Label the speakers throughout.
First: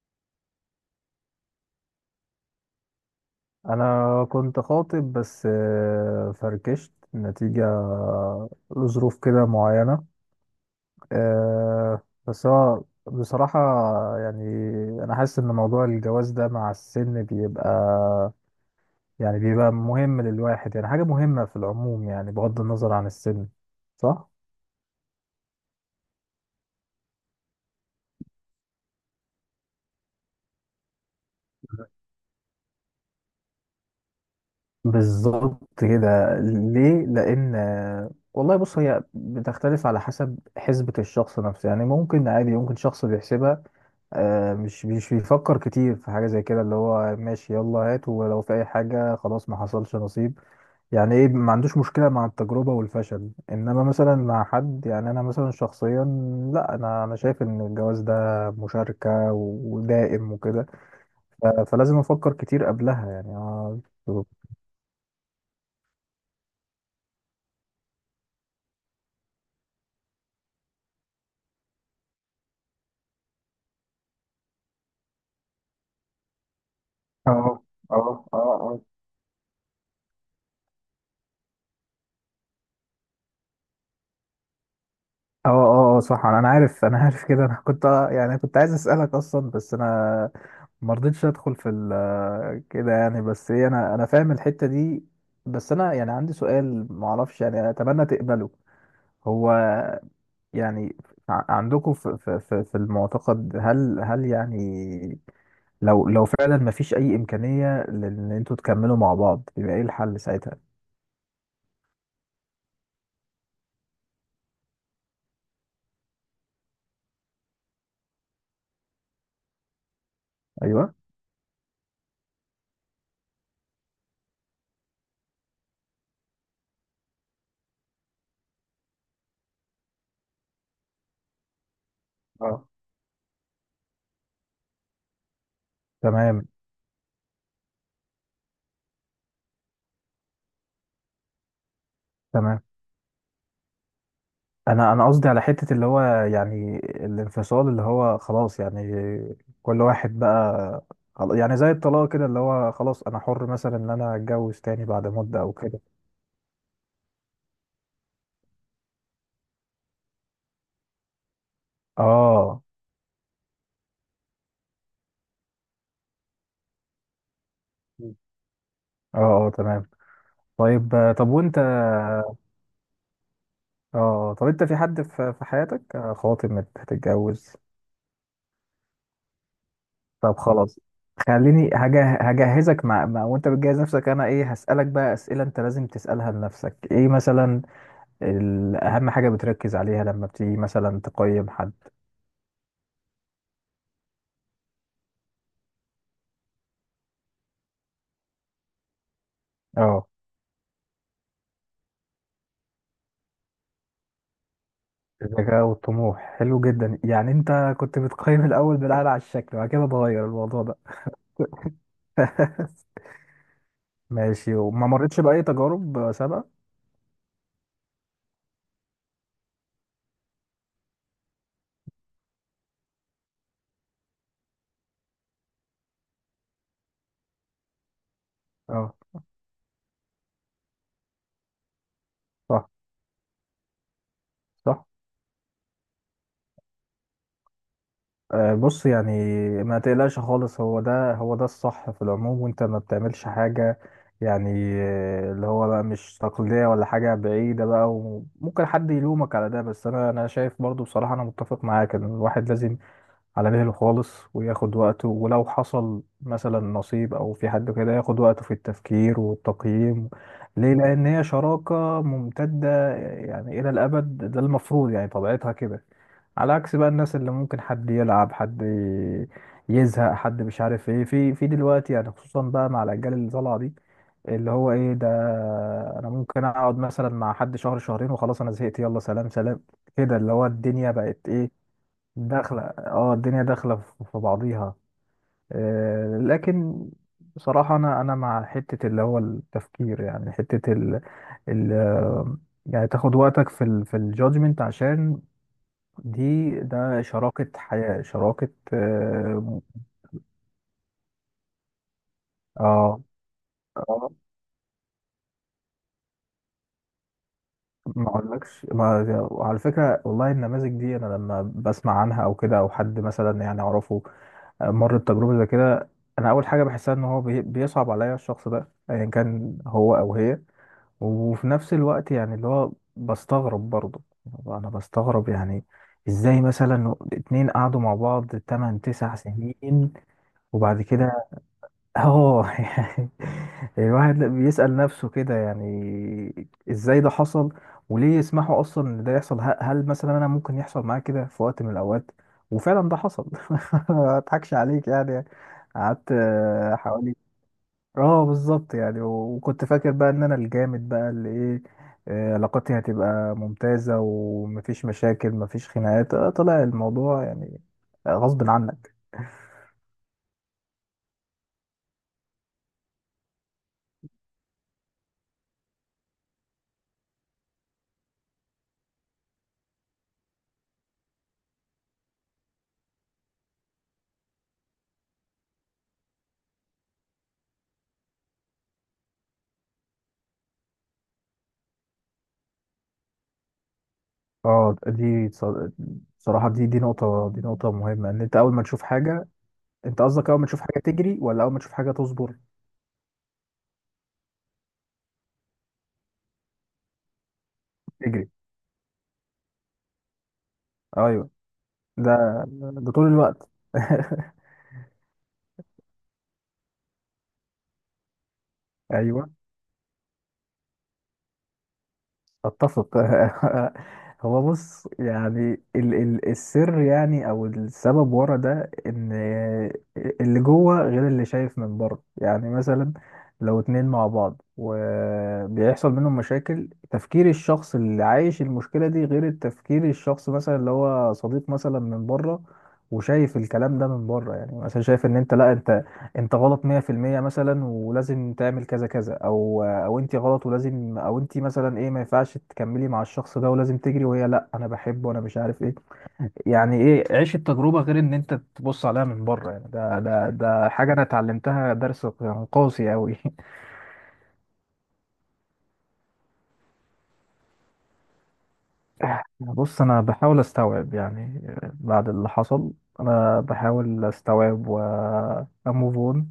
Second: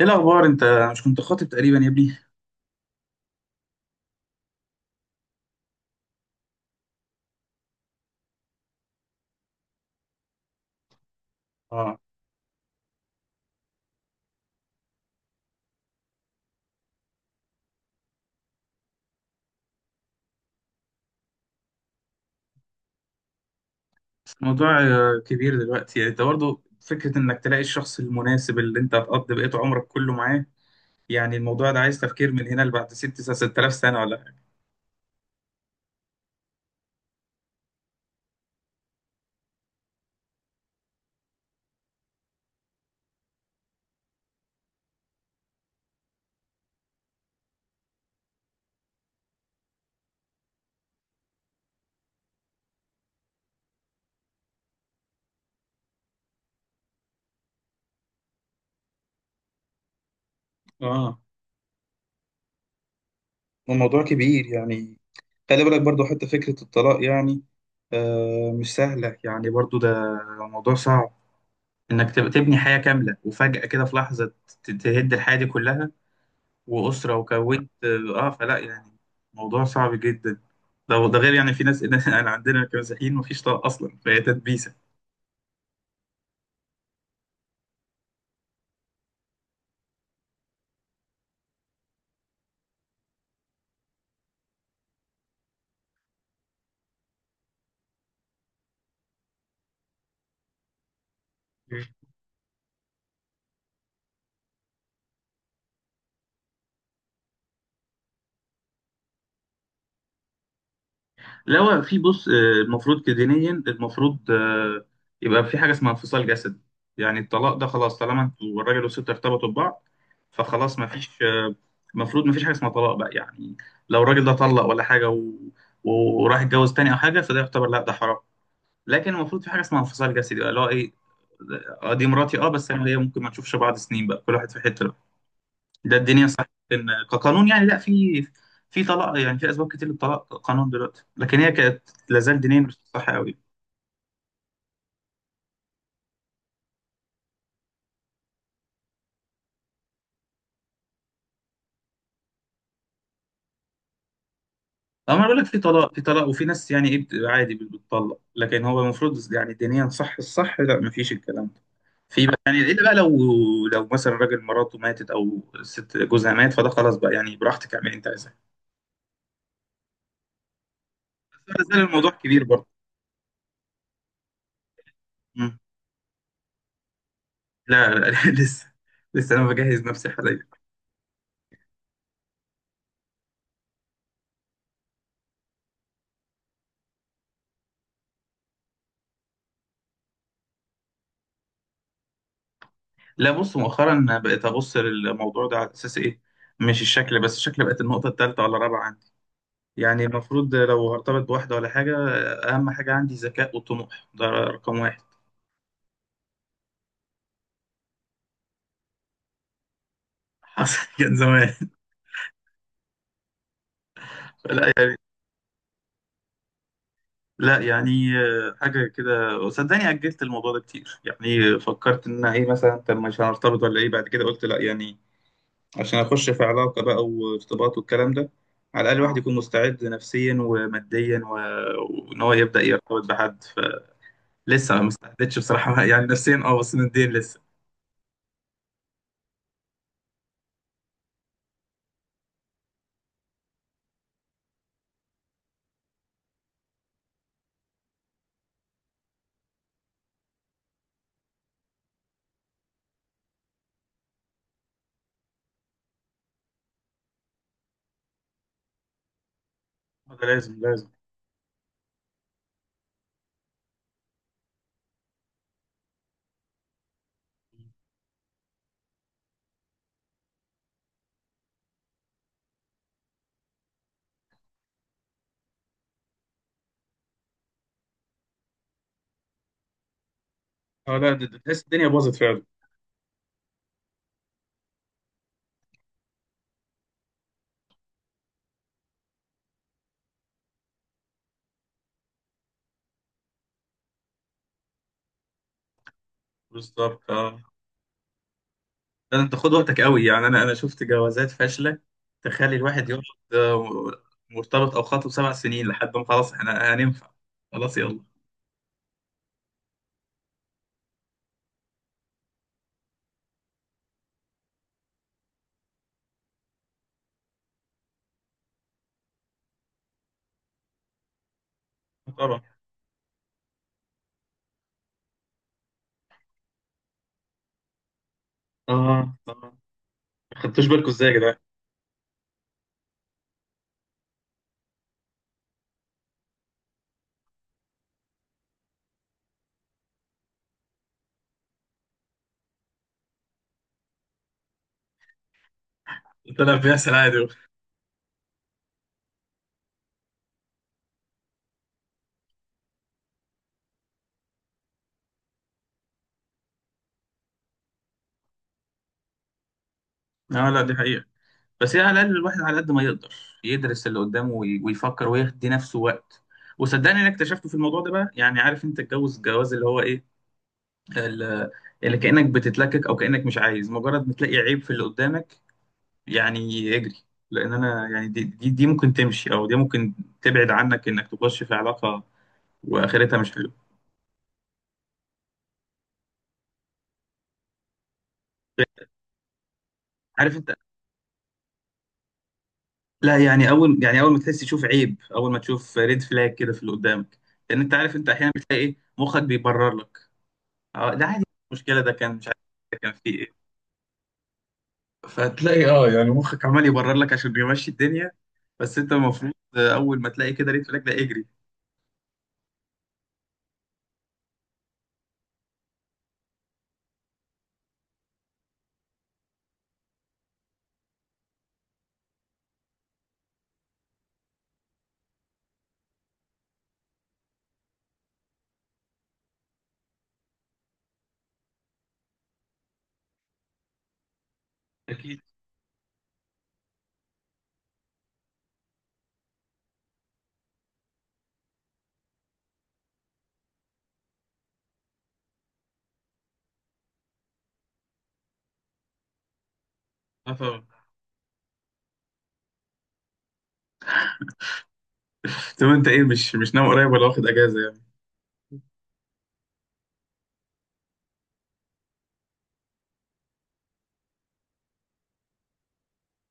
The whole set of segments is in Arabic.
Speaker 1: ايه الاخبار انت؟ مش كنت خاطب تقريبا يا ابني؟
Speaker 2: انا كنت خاطب بس فركشت نتيجة لظروف كده معينة
Speaker 1: اه،
Speaker 2: آه، بس هو بصراحة، يعني انا حاسس ان موضوع الجواز ده مع السن بيبقى، يعني بيبقى مهم للواحد، يعني حاجة مهمة في العموم، يعني بغض النظر عن السن، صح؟
Speaker 1: بس الموضوع كبير دلوقتي، يعني انت برضه فكره انك تلاقي الشخص المناسب اللي انت هتقضي بقيت عمرك كله معاه. يعني الموضوع ده عايز تفكير من هنا لبعد 6000 سنه ولا حاجه.
Speaker 2: بالظبط كده. ليه؟ لان والله بص، هي بتختلف على حسب حسبة الشخص نفسه، يعني ممكن عادي، ممكن شخص بيحسبها مش بيفكر كتير في حاجة زي كده، اللي هو ماشي يلا هات، ولو في أي حاجة خلاص ما حصلش نصيب. يعني إيه، ما عندوش مشكلة مع التجربة والفشل، إنما مثلا مع حد، يعني أنا مثلا شخصيا، لا أنا شايف إن الجواز ده مشاركة ودائم وكده،
Speaker 1: اه
Speaker 2: ف- فلازم أفكر كتير قبلها، يعني
Speaker 1: الموضوع
Speaker 2: اه،
Speaker 1: كبير يعني. خلي بالك برضه حتى فكره الطلاق، يعني آه مش سهله، يعني برضه ده موضوع صعب، انك تبني حياه كامله وفجاه كده في لحظه تهد الحياه دي كلها وأسرة
Speaker 2: اه،
Speaker 1: وكونت
Speaker 2: اه،
Speaker 1: اه فلا
Speaker 2: اه،
Speaker 1: يعني. موضوع صعب جدا. ده ده غير يعني في ناس انا عندنا كمسيحيين مفيش طلاق اصلا، فهي تدبيسه.
Speaker 2: اه، اه، اه، صح، انا عارف، انا عارف كده. انا كنت، يعني كنت عايز اسالك اصلا، بس انا ما رضيتش ادخل في كده، يعني. بس ايه، انا فاهم الحتة دي. بس انا، يعني عندي سؤال ما اعرفش، يعني اتمنى تقبله. هو، يعني
Speaker 1: مم.
Speaker 2: عندكم في المعتقد، هل يعني، لو فعلا ما فيش اي امكانية لان انتوا تكملوا مع بعض، يبقى ايه الحل ساعتها؟
Speaker 1: لا هو في، بص، المفروض كدينيا المفروض يبقى في حاجه اسمها انفصال جسدي. يعني الطلاق ده خلاص، طالما انتوا الراجل والست ارتبطوا ببعض فخلاص
Speaker 2: ايوه،
Speaker 1: مفيش المفروض مفيش حاجه اسمها طلاق بقى يعني. لو الراجل ده طلق ولا حاجه و... وراح يتجوز تاني او حاجه فده يعتبر لا، ده حرام. لكن المفروض في حاجه اسمها انفصال جسدي بقى، اللي هو ايه، دي مراتي اه
Speaker 2: اه،
Speaker 1: بس انا ليا، ممكن ما نشوفش بعض سنين بقى، كل واحد في حته بقى. ده الدنيا صح.
Speaker 2: تمام،
Speaker 1: ان كقانون يعني لا، في في طلاق، يعني في اسباب كتير للطلاق قانون دلوقتي، لكن هي كانت لازال دينيا
Speaker 2: تمام.
Speaker 1: مش صح قوي.
Speaker 2: انا قصدي على حتة اللي هو، يعني الانفصال، اللي هو خلاص يعني كل واحد بقى، يعني زي الطلاق كده، اللي هو خلاص انا حر مثلا ان انا اتجوز تاني بعد
Speaker 1: اما انا بقول
Speaker 2: مدة
Speaker 1: لك
Speaker 2: او
Speaker 1: في
Speaker 2: كده.
Speaker 1: طلاق، في طلاق وفي ناس يعني ايه عادي بتطلق، لكن هو المفروض يعني دينيا صح، الصح لا، ما فيش الكلام ده. في بقى يعني،
Speaker 2: اه،
Speaker 1: الا بقى لو لو مثلا راجل مراته ماتت او ست جوزها مات، فده خلاص بقى يعني، براحتك اعملي انت
Speaker 2: مم.
Speaker 1: عايزاه.
Speaker 2: اه، اه، تمام. طيب، طب
Speaker 1: بس
Speaker 2: وانت
Speaker 1: لا زال الموضوع
Speaker 2: اه
Speaker 1: كبير برضه.
Speaker 2: آه، طب انت في حد في حياتك، خاطب، هتتجوز؟
Speaker 1: لا لا لسه، لسه انا بجهز نفسي
Speaker 2: طب
Speaker 1: حاليا.
Speaker 2: خلاص. خليني هجهزك مع، وانت بتجهز نفسك، انا ايه هسألك بقى، اسئلة انت لازم تسألها لنفسك. ايه مثلا اهم حاجه بتركز عليها لما بتيجي مثلا تقيم حد؟
Speaker 1: لا بص، مؤخرا بقيت ابص للموضوع ده على اساس ايه، مش الشكل، بس الشكل بقت النقطه الثالثه ولا الرابعه عندي. يعني
Speaker 2: اه،
Speaker 1: المفروض لو هرتبط بواحده ولا حاجه، اهم حاجه عندي ذكاء وطموح، ده رقم واحد.
Speaker 2: الذكاء والطموح حلو جدا يعني. انت كنت بتقيم الاول بناء على الشكل وبعد كده اتغير الموضوع ده؟
Speaker 1: حصل كان زمان.
Speaker 2: ماشي،
Speaker 1: لا
Speaker 2: وما
Speaker 1: يعني
Speaker 2: مرتش باي تجارب سابقه؟
Speaker 1: لا يعني آه، حاجه كده، صدقني اجلت الموضوع ده كتير، يعني فكرت ان أنا ايه مثلا، طب مش هنرتبط ولا ايه، بعد كده قلت لا يعني، عشان اخش في علاقه بقى وارتباط والكلام ده، على
Speaker 2: اه،
Speaker 1: الاقل الواحد يكون مستعد نفسيا وماديا و... وان هو يبدا
Speaker 2: صح،
Speaker 1: يرتبط بحد. فلسه
Speaker 2: صح.
Speaker 1: ما استعدتش بصراحه يعني نفسيا اه، بس ماديا لسه.
Speaker 2: بص يعني، ما تقلقش خالص، هو ده هو ده الصح في العموم، وانت ما بتعملش حاجه يعني، اللي هو بقى مش تقليديه ولا حاجه بعيده بقى، وممكن حد يلومك على ده. بس انا شايف برضو بصراحه انا متفق معاك ان الواحد لازم على مهله خالص وياخد وقته، ولو حصل مثلا نصيب او في حد كده ياخد وقته في التفكير والتقييم.
Speaker 1: ده لازم
Speaker 2: ليه؟
Speaker 1: لازم.
Speaker 2: لان هي شراكة ممتدة، يعني الى الابد، ده المفروض يعني طبيعتها كده، على عكس بقى الناس اللي ممكن حد يلعب حد يزهق حد، مش عارف ايه في دلوقتي، يعني خصوصا بقى مع الاجيال اللي طالعه دي، اللي هو ايه ده، انا ممكن اقعد مثلا مع حد شهر شهرين وخلاص انا زهقت، يلا سلام سلام. كده اللي هو الدنيا
Speaker 1: اه لا
Speaker 2: بقت
Speaker 1: ده
Speaker 2: ايه،
Speaker 1: تحس الدنيا باظت فعلا.
Speaker 2: داخلة، اه، الدنيا داخلة في بعضيها. لكن بصراحة، أنا مع حتة اللي هو التفكير، يعني حتة ال ال يعني تاخد وقتك في ال في الجادجمنت عشان دي
Speaker 1: بالظبط
Speaker 2: ده
Speaker 1: اه.
Speaker 2: شراكة حياة، شراكة.
Speaker 1: ده انت خد
Speaker 2: اه،
Speaker 1: وقتك قوي يعني، انا شفت جوازات فاشله تخلي الواحد
Speaker 2: اه.
Speaker 1: يقعد آه،
Speaker 2: آه،
Speaker 1: مرتبط او خاطب سبع سنين لحد ما خلاص احنا هننفع، خلاص يلا.
Speaker 2: ما اقولكش ما. وعلى فكرة والله، النماذج دي أنا لما بسمع عنها أو كده، أو حد مثلا يعني أعرفه مر بتجربة زي كده، أنا أول حاجة بحسها إن هو بيصعب عليا الشخص ده، أيا كان هو أو هي، وفي نفس الوقت يعني،
Speaker 1: طبعا.
Speaker 2: اللي هو بستغرب برضه، أنا بستغرب يعني إزاي مثلا اتنين قعدوا مع بعض تمن تسع
Speaker 1: اه طبعا،
Speaker 2: سنين
Speaker 1: ما خدتوش
Speaker 2: وبعد
Speaker 1: بالكم ازاي يا
Speaker 2: كده،
Speaker 1: جدعان؟
Speaker 2: اه يعني الواحد لا بيسأل نفسه كده، يعني ازاي ده حصل، وليه يسمحوا اصلا ان ده يحصل؟ هل مثلا انا ممكن يحصل معايا كده في وقت من الاوقات؟ وفعلا ده حصل. ما اضحكش عليك يعني. يعني قعدت
Speaker 1: طلع بيحصل
Speaker 2: حوالي،
Speaker 1: عادي.
Speaker 2: اه بالظبط. يعني وكنت فاكر بقى ان انا الجامد بقى اللي ايه، علاقاتي هتبقى ممتازة، ومفيش مشاكل، مفيش خناقات، طلع الموضوع يعني غصب عنك.
Speaker 1: اه لا دي حقيقة. بس هي على الاقل الواحد على قد ما يقدر يدرس اللي قدامه ويفكر ويدي نفسه وقت. وصدقني انا اكتشفته في الموضوع ده بقى، يعني عارف انت الجوز الجواز اللي هو ايه، ال- اللي كانك بتتلكك او كانك مش عايز، مجرد ما تلاقي عيب في اللي قدامك يعني اجري. لان انا يعني دي دي ممكن تمشي، او دي ممكن تبعد عنك انك تخش في علاقه واخرتها مش حلوه.
Speaker 2: اه، دي صراحة، دي نقطة، نقطة مهمة، ان انت اول ما تشوف حاجة. انت قصدك
Speaker 1: عارف
Speaker 2: اول ما
Speaker 1: انت،
Speaker 2: تشوف حاجة تجري ولا اول ما تشوف حاجة تصبر؟
Speaker 1: لا يعني اول يعني اول ما تحس تشوف عيب، اول ما تشوف ريد فلاج كده في اللي قدامك، لان انت عارف، انت
Speaker 2: تجري،
Speaker 1: احيانا بتلاقي ايه مخك بيبرر لك. اه ده عادي.
Speaker 2: ايوه،
Speaker 1: المشكله ده
Speaker 2: ده
Speaker 1: كان مش عارف ده
Speaker 2: ده
Speaker 1: كان
Speaker 2: طول
Speaker 1: فيه ايه.
Speaker 2: الوقت.
Speaker 1: فهتلاقي اه يعني مخك عمال يبرر لك عشان يمشي الدنيا. بس انت
Speaker 2: ايوه،
Speaker 1: المفروض اول ما تلاقي كده ريت فلاج ده اجري.
Speaker 2: اتفق. هو بص، يعني ال ال السر، يعني او السبب ورا ده، ان اللي جوه غير اللي شايف من بره. يعني مثلا لو اتنين مع بعض وبيحصل منهم مشاكل، تفكير الشخص اللي عايش المشكلة دي غير التفكير الشخص مثلا اللي هو صديق مثلا من بره، وشايف الكلام ده من بره، يعني مثلا شايف ان
Speaker 1: اكيد.
Speaker 2: انت، لا انت، انت غلط 100%، مثلا ولازم تعمل كذا كذا، او او انت غلط ولازم، او انت مثلا ايه، ما ينفعش تكملي مع الشخص ده ولازم تجري. وهي لا، انا بحبه وانا مش عارف ايه. يعني ايه عيش التجربة غير ان انت تبص عليها من بره؟ يعني ده ده
Speaker 1: اه طبعا.
Speaker 2: ده حاجة انا اتعلمتها، درس قاسي قوي.
Speaker 1: طب انت ايه، مش ناوي قريب ولا واخد اجازه يعني؟
Speaker 2: بص، انا بحاول استوعب يعني بعد اللي حصل. انا بحاول استوعب واموف اون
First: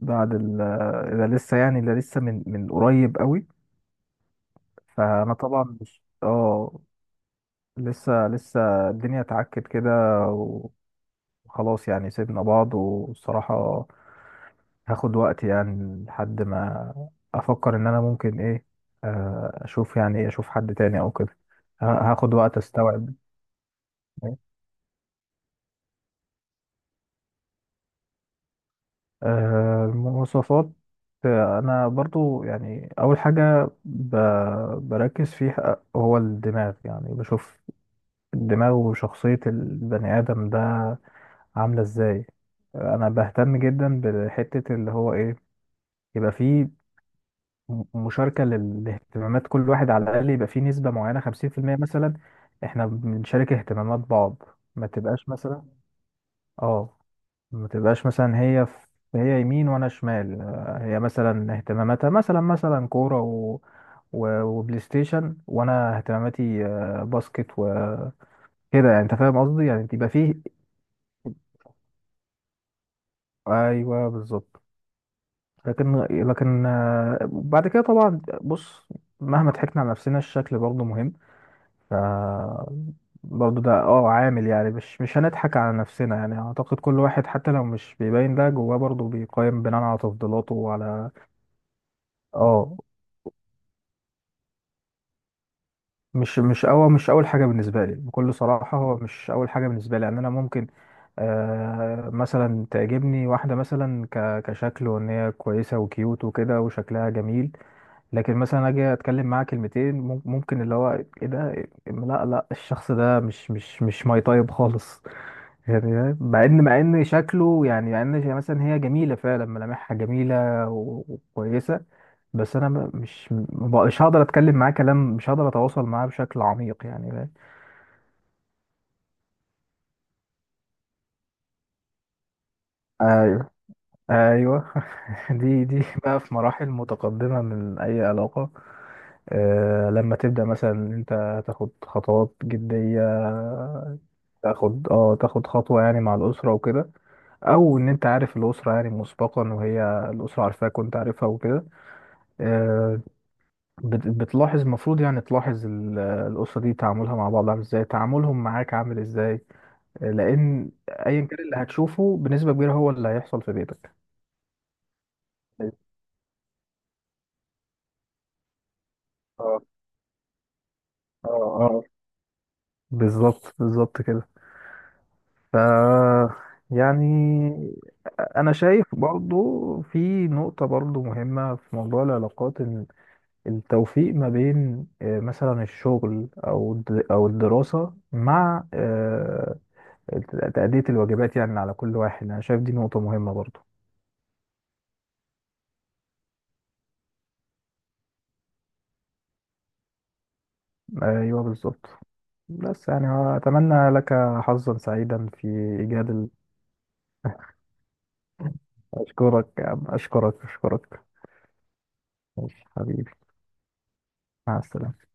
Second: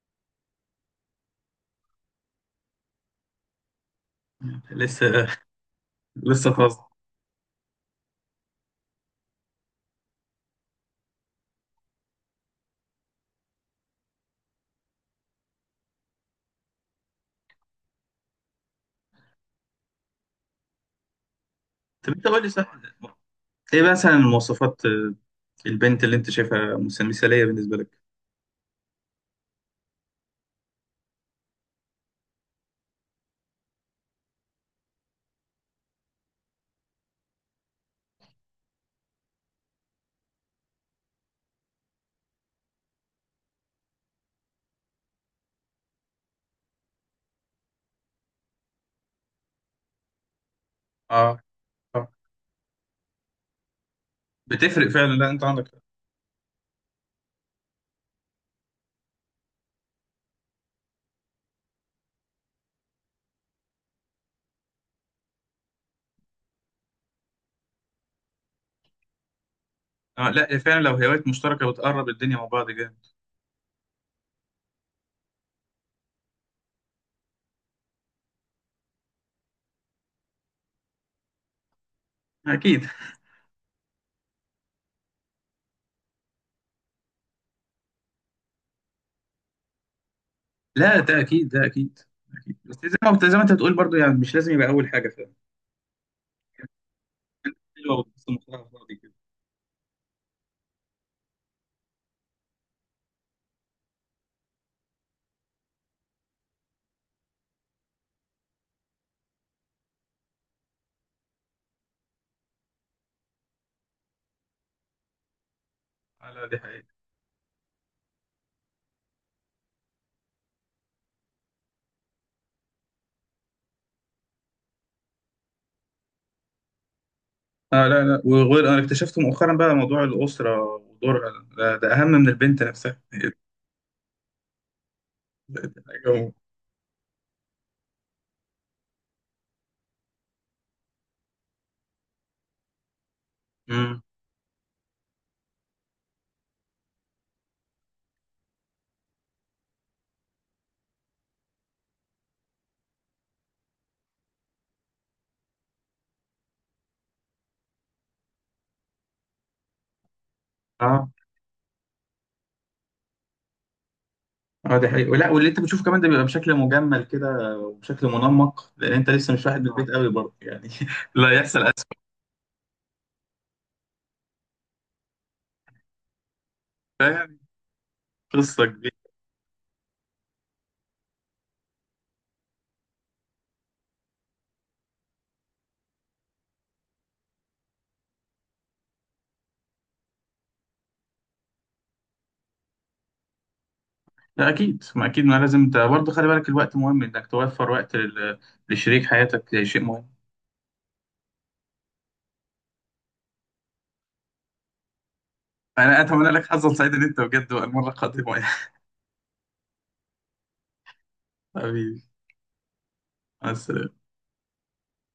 Speaker 2: بعد ده. لسه يعني، ده لسه من قريب قوي،
Speaker 1: لسه،
Speaker 2: فانا طبعا مش،
Speaker 1: لسه فاضي.
Speaker 2: اه، لسه، لسه. الدنيا اتعكت كده، وخلاص يعني سيبنا بعض. والصراحة هاخد وقت يعني لحد ما افكر ان انا ممكن ايه، اشوف، يعني ايه، اشوف حد تاني او كده.
Speaker 1: طب انت
Speaker 2: هاخد
Speaker 1: قول لي
Speaker 2: وقت
Speaker 1: صح،
Speaker 2: استوعب.
Speaker 1: ايه مثلا مواصفات البنت اللي انت شايفها مثاليه بالنسبه لك؟
Speaker 2: المواصفات. انا برضو يعني اول حاجة بركز فيها هو الدماغ، يعني بشوف الدماغ وشخصية البني ادم ده عاملة ازاي. انا بهتم جدا بحتة اللي هو ايه، يبقى فيه مشاركة لاهتمامات، كل واحد على الاقل يبقى فيه نسبة معينة
Speaker 1: اه.
Speaker 2: 50%
Speaker 1: آه.
Speaker 2: مثلا، احنا بنشارك اهتمامات بعض. ما
Speaker 1: بتفرق فعلا،
Speaker 2: تبقاش
Speaker 1: لا انت
Speaker 2: مثلا،
Speaker 1: عندك.
Speaker 2: اه، ما تبقاش مثلا هي في، هي يمين وانا شمال. هي مثلا اهتماماتها مثلا مثلا كورة و... و... وبلاي ستيشن، وانا اهتماماتي باسكت وكده. يعني انت فاهم قصدي يعني، تبقى
Speaker 1: اه
Speaker 2: فيه.
Speaker 1: لا فعلا، لو هوايات مشتركه بتقرب الدنيا مع بعض جامد.
Speaker 2: ايوه، بالظبط. لكن بعد كده طبعا بص، مهما ضحكنا على نفسنا الشكل برضه مهم. ف،
Speaker 1: اكيد.
Speaker 2: برضه ده اه عامل يعني، مش هنضحك على نفسنا، يعني اعتقد كل واحد حتى لو مش بيبين ده جواه برضه بيقيم بناء على تفضيلاته
Speaker 1: لا
Speaker 2: وعلى.
Speaker 1: ده اكيد ده اكيد. اكيد، بس
Speaker 2: اه،
Speaker 1: زي ما انت بتقول برضو، يعني مش لازم يبقى اول حاجه، فاهم.
Speaker 2: مش اول حاجه بالنسبه لي
Speaker 1: حلوه وبتبص
Speaker 2: بكل
Speaker 1: لمصلحه
Speaker 2: صراحه،
Speaker 1: فاضي
Speaker 2: هو
Speaker 1: كده.
Speaker 2: مش اول حاجه بالنسبه لي، يعني انا ممكن مثلا تعجبني واحده مثلا كشكل، وان هي كويسه وكيوت وكده وشكلها جميل، لكن مثلا اجي اتكلم معاه كلمتين، ممكن اللي هو ايه ده، لا لا، الشخص ده مش ماي طيب خالص. يعني
Speaker 1: لا
Speaker 2: مع
Speaker 1: لا، دي
Speaker 2: ان مع
Speaker 1: حقيقة.
Speaker 2: ان شكله، يعني مثلا هي جميله فعلا، ملامحها جميله وكويسه، بس انا مش هقدر اتكلم معاه كلام، مش هقدر اتواصل معاه بشكل عميق، يعني فاهم؟
Speaker 1: اه لا لا، وغير، انا اكتشفت مؤخرا بقى موضوع الاسره ودورها ده اهم من البنت نفسها.
Speaker 2: ايوه، ايوه. دي
Speaker 1: ده
Speaker 2: دي بقى
Speaker 1: حاجه.
Speaker 2: في مراحل متقدمه من اي علاقه، لما تبدأ مثلا إن انت تاخد خطوات جدية،
Speaker 1: امم.
Speaker 2: تاخد خطوة يعني مع الأسرة وكده، أو إن أنت عارف الأسرة يعني مسبقا، وهي الأسرة عارفاك وأنت عارفها وكده. آه، بتلاحظ، المفروض يعني تلاحظ الأسرة دي تعاملها مع بعض عامل إزاي، تعاملهم معاك عامل إزاي. لأن
Speaker 1: اه
Speaker 2: أيا كان اللي هتشوفه بنسبة كبيرة هو اللي هيحصل في بيتك.
Speaker 1: اه دي حقيقة. لا واللي انت بتشوفه كمان ده بيبقى بشكل مجمل كده وبشكل منمق، لان انت لسه مش واحد
Speaker 2: اه،
Speaker 1: من البيت قوي برضه يعني لا
Speaker 2: اه،
Speaker 1: يحصل اسوء.
Speaker 2: اه، بالظبط، بالظبط كده. ف
Speaker 1: فاهم،
Speaker 2: يعني، انا
Speaker 1: قصه كبيره.
Speaker 2: شايف برضو في نقطة برضو مهمة في موضوع العلاقات، ان التوفيق ما بين مثلا الشغل او او الدراسة مع تأدية الواجبات يعني على كل واحد. انا شايف دي نقطة مهمة برضو.
Speaker 1: لا اكيد، ما اكيد ما لازم. انت برضه خلي بالك الوقت مهم، انك توفر وقت لشريك حياتك شيء مهم.
Speaker 2: ايوه، بالظبط. بس يعني، اتمنى لك حظا سعيدا في
Speaker 1: انا
Speaker 2: ايجاد
Speaker 1: اتمنى لك حظا سعيدا انت بجد، والمره القادمه يا
Speaker 2: اشكرك يا عم، اشكرك، اشكرك.
Speaker 1: حبيبي.
Speaker 2: ماشي حبيبي،
Speaker 1: مع السلامة.
Speaker 2: مع السلامة